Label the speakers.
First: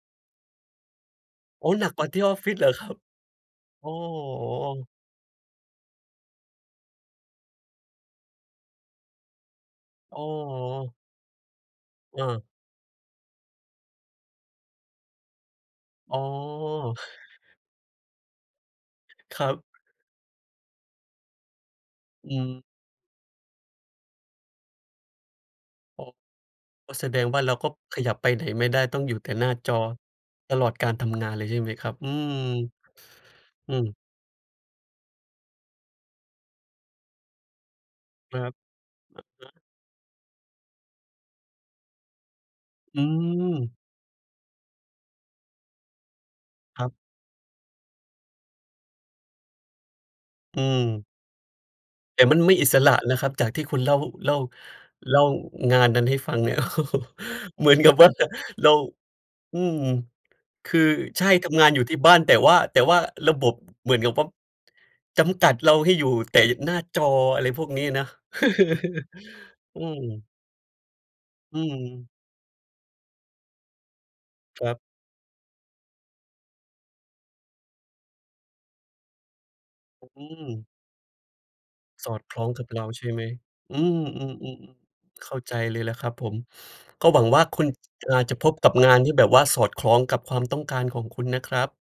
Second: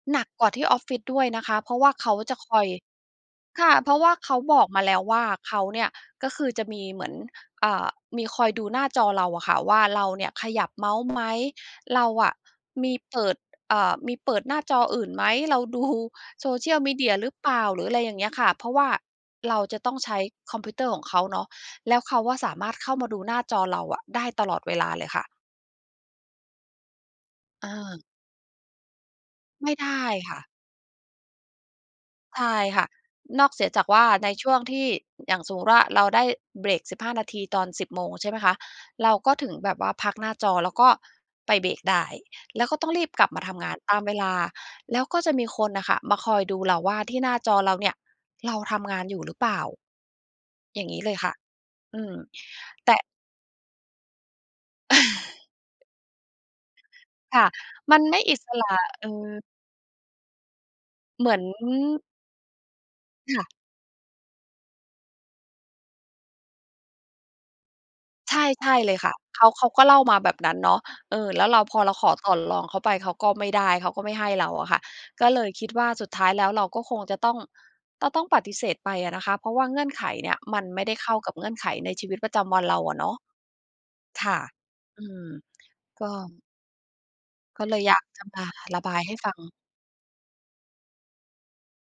Speaker 1: หนักกว่าที่ออฟฟิศด้วยนะคะ
Speaker 2: โอ
Speaker 1: เ
Speaker 2: ้
Speaker 1: พราะว
Speaker 2: หน
Speaker 1: ่
Speaker 2: ั
Speaker 1: า
Speaker 2: กก
Speaker 1: เ
Speaker 2: ว
Speaker 1: ข
Speaker 2: ่า
Speaker 1: า
Speaker 2: ที่อ
Speaker 1: จะ
Speaker 2: อฟฟ
Speaker 1: ค
Speaker 2: ิศ
Speaker 1: อ
Speaker 2: เหร
Speaker 1: ย
Speaker 2: อครับ?
Speaker 1: ค่ะ
Speaker 2: โอ
Speaker 1: เพ
Speaker 2: ้
Speaker 1: ราะว่าเขาบอ
Speaker 2: โ
Speaker 1: กมา
Speaker 2: ฮ
Speaker 1: แล้วว่า เขาเนี่ย ก็คือจะมีเหมือน อ่า มีคอยดูหน้าจอเราอะค่ะว่า เรา
Speaker 2: โอ้
Speaker 1: เนี่ยข
Speaker 2: โ
Speaker 1: ยับเม
Speaker 2: ฮ
Speaker 1: าส์ไหม? เรา
Speaker 2: เ
Speaker 1: อะ
Speaker 2: ออ
Speaker 1: มีเปิด อ เอ่อ มีเปิดหน้าจออื่นไหม? เราดู
Speaker 2: อ๋อ
Speaker 1: social media หรือเปล่า? หรืออะไรอย่างเงี้ยค่ะ เพราะว่า
Speaker 2: ครั
Speaker 1: เรา
Speaker 2: บ
Speaker 1: จะต้องใช้คอมพิวเตอร์ของเขาเนาะ แล้วเขา
Speaker 2: อื
Speaker 1: อะสา
Speaker 2: ม
Speaker 1: มารถเข้ามาดูหน้าจอเราอะได้ตลอดเวลาเลยค่ะ
Speaker 2: อ๋อ ก็แสดงว่า เราก
Speaker 1: อ
Speaker 2: ็ข
Speaker 1: า
Speaker 2: ยับไปไหนไม่ได้ ต้องอยู่แต่หน้า
Speaker 1: ไ
Speaker 2: จ
Speaker 1: ม่
Speaker 2: อ
Speaker 1: ได้ค่ะ
Speaker 2: ตลอดการทำงานเลย ใช่ไหมครับ? อืม
Speaker 1: ใช่ค่ะ นอกเสีย
Speaker 2: อื
Speaker 1: จาก
Speaker 2: ม
Speaker 1: ว่า ในช่วงที่ อย่างสมมุติว่า เราได้เบรก 15 นาที ตอน 10 โมงใช่ไ
Speaker 2: ค
Speaker 1: หม
Speaker 2: ร
Speaker 1: ค
Speaker 2: ับ
Speaker 1: ะ เราก็
Speaker 2: อ
Speaker 1: ถึ
Speaker 2: ะ
Speaker 1: ง
Speaker 2: ฮะ
Speaker 1: แบบว่าพักหน้าจอแล้วก็ไปเบรกได้ แล้วก็ต้อง
Speaker 2: อ
Speaker 1: ร
Speaker 2: ื
Speaker 1: ีบกลับมาทำงา
Speaker 2: ม
Speaker 1: นตามเวลา แล้วก็จะมีคนน่ะค่ะมาคอยดูเรา
Speaker 2: ครั
Speaker 1: ว
Speaker 2: บ
Speaker 1: ่า ที่หน้าจอเราเนี่ยเราทำงานอยู่หรือเปล่า?
Speaker 2: อื
Speaker 1: อย่างงี้
Speaker 2: ม
Speaker 1: เลยค่ะ อืม
Speaker 2: แต่มันไม่อิส
Speaker 1: แ
Speaker 2: ร
Speaker 1: ต
Speaker 2: ะ
Speaker 1: ่
Speaker 2: นะครับ จากที่คุณเล่า เล่า เล่างานนั้นให้ฟังเนี่ย
Speaker 1: ค่ะ
Speaker 2: เหมือนกั
Speaker 1: ม
Speaker 2: บ
Speaker 1: ัน
Speaker 2: ว่า
Speaker 1: ไม่อิสร
Speaker 2: เรา
Speaker 1: ะ เออ
Speaker 2: อืม คือ ใช
Speaker 1: เห
Speaker 2: ่
Speaker 1: มือน
Speaker 2: ทำงานอยู่ที่บ้าน แต่ว่า แต่ว่าระ
Speaker 1: ค่
Speaker 2: บ
Speaker 1: ะ
Speaker 2: บเหมือนกับวับ จำกัดเราให้อยู่แต่หน้าจอ อะไรพวกนี้นะ
Speaker 1: ใช่ ใช่เลยค่ะ เขา เขา
Speaker 2: อื
Speaker 1: ก็เล่ามา
Speaker 2: ม
Speaker 1: แบบนั้นเนาะ เออ แล้วเ
Speaker 2: อ
Speaker 1: ร
Speaker 2: ื
Speaker 1: า พอเรา
Speaker 2: ม
Speaker 1: ขอต่อรองเขาไป เขาก็ไม่ได้ เขาก็ไม่ให้เรา
Speaker 2: ค
Speaker 1: อ
Speaker 2: ร
Speaker 1: ะ
Speaker 2: ั
Speaker 1: ค
Speaker 2: บ
Speaker 1: ่ะ ก็เลยคิดว่า สุดท้ายแล้วเราก็คงจะต้อง จะต้องปฏิเสธไปอะนะคะ เพราะว่าเงื่อนไข
Speaker 2: อ อื
Speaker 1: เนี่ยมั
Speaker 2: ม
Speaker 1: นไม่ได้เข้ากับเงื่อนไขในชี
Speaker 2: ส
Speaker 1: วิ
Speaker 2: อ
Speaker 1: ต
Speaker 2: ด
Speaker 1: ประ
Speaker 2: ค
Speaker 1: จ
Speaker 2: ล้อง
Speaker 1: ำวั
Speaker 2: ก
Speaker 1: น
Speaker 2: ับ
Speaker 1: เรา
Speaker 2: เรา
Speaker 1: อะ
Speaker 2: ใช
Speaker 1: เน
Speaker 2: ่
Speaker 1: าะ
Speaker 2: ไหม? อื
Speaker 1: ค่ะ
Speaker 2: ม ๆ
Speaker 1: อื
Speaker 2: ๆ ๆ
Speaker 1: ม
Speaker 2: เข้าใจเลยแหละ
Speaker 1: ก
Speaker 2: คร
Speaker 1: ็
Speaker 2: ับผม ก็หวังว่าค
Speaker 1: ก
Speaker 2: ุ
Speaker 1: ็
Speaker 2: ณ
Speaker 1: เลยอยาก
Speaker 2: จ อ่
Speaker 1: จ
Speaker 2: า
Speaker 1: ะ
Speaker 2: จะ
Speaker 1: มา
Speaker 2: พบกับ
Speaker 1: ระ
Speaker 2: ง
Speaker 1: บ
Speaker 2: า
Speaker 1: า
Speaker 2: น
Speaker 1: ย
Speaker 2: ท
Speaker 1: ใ
Speaker 2: ี
Speaker 1: ห้
Speaker 2: ่แบ
Speaker 1: ฟ
Speaker 2: บ
Speaker 1: ัง
Speaker 2: ว่าสอดคล้องกับความต้องการของคุณนะครับ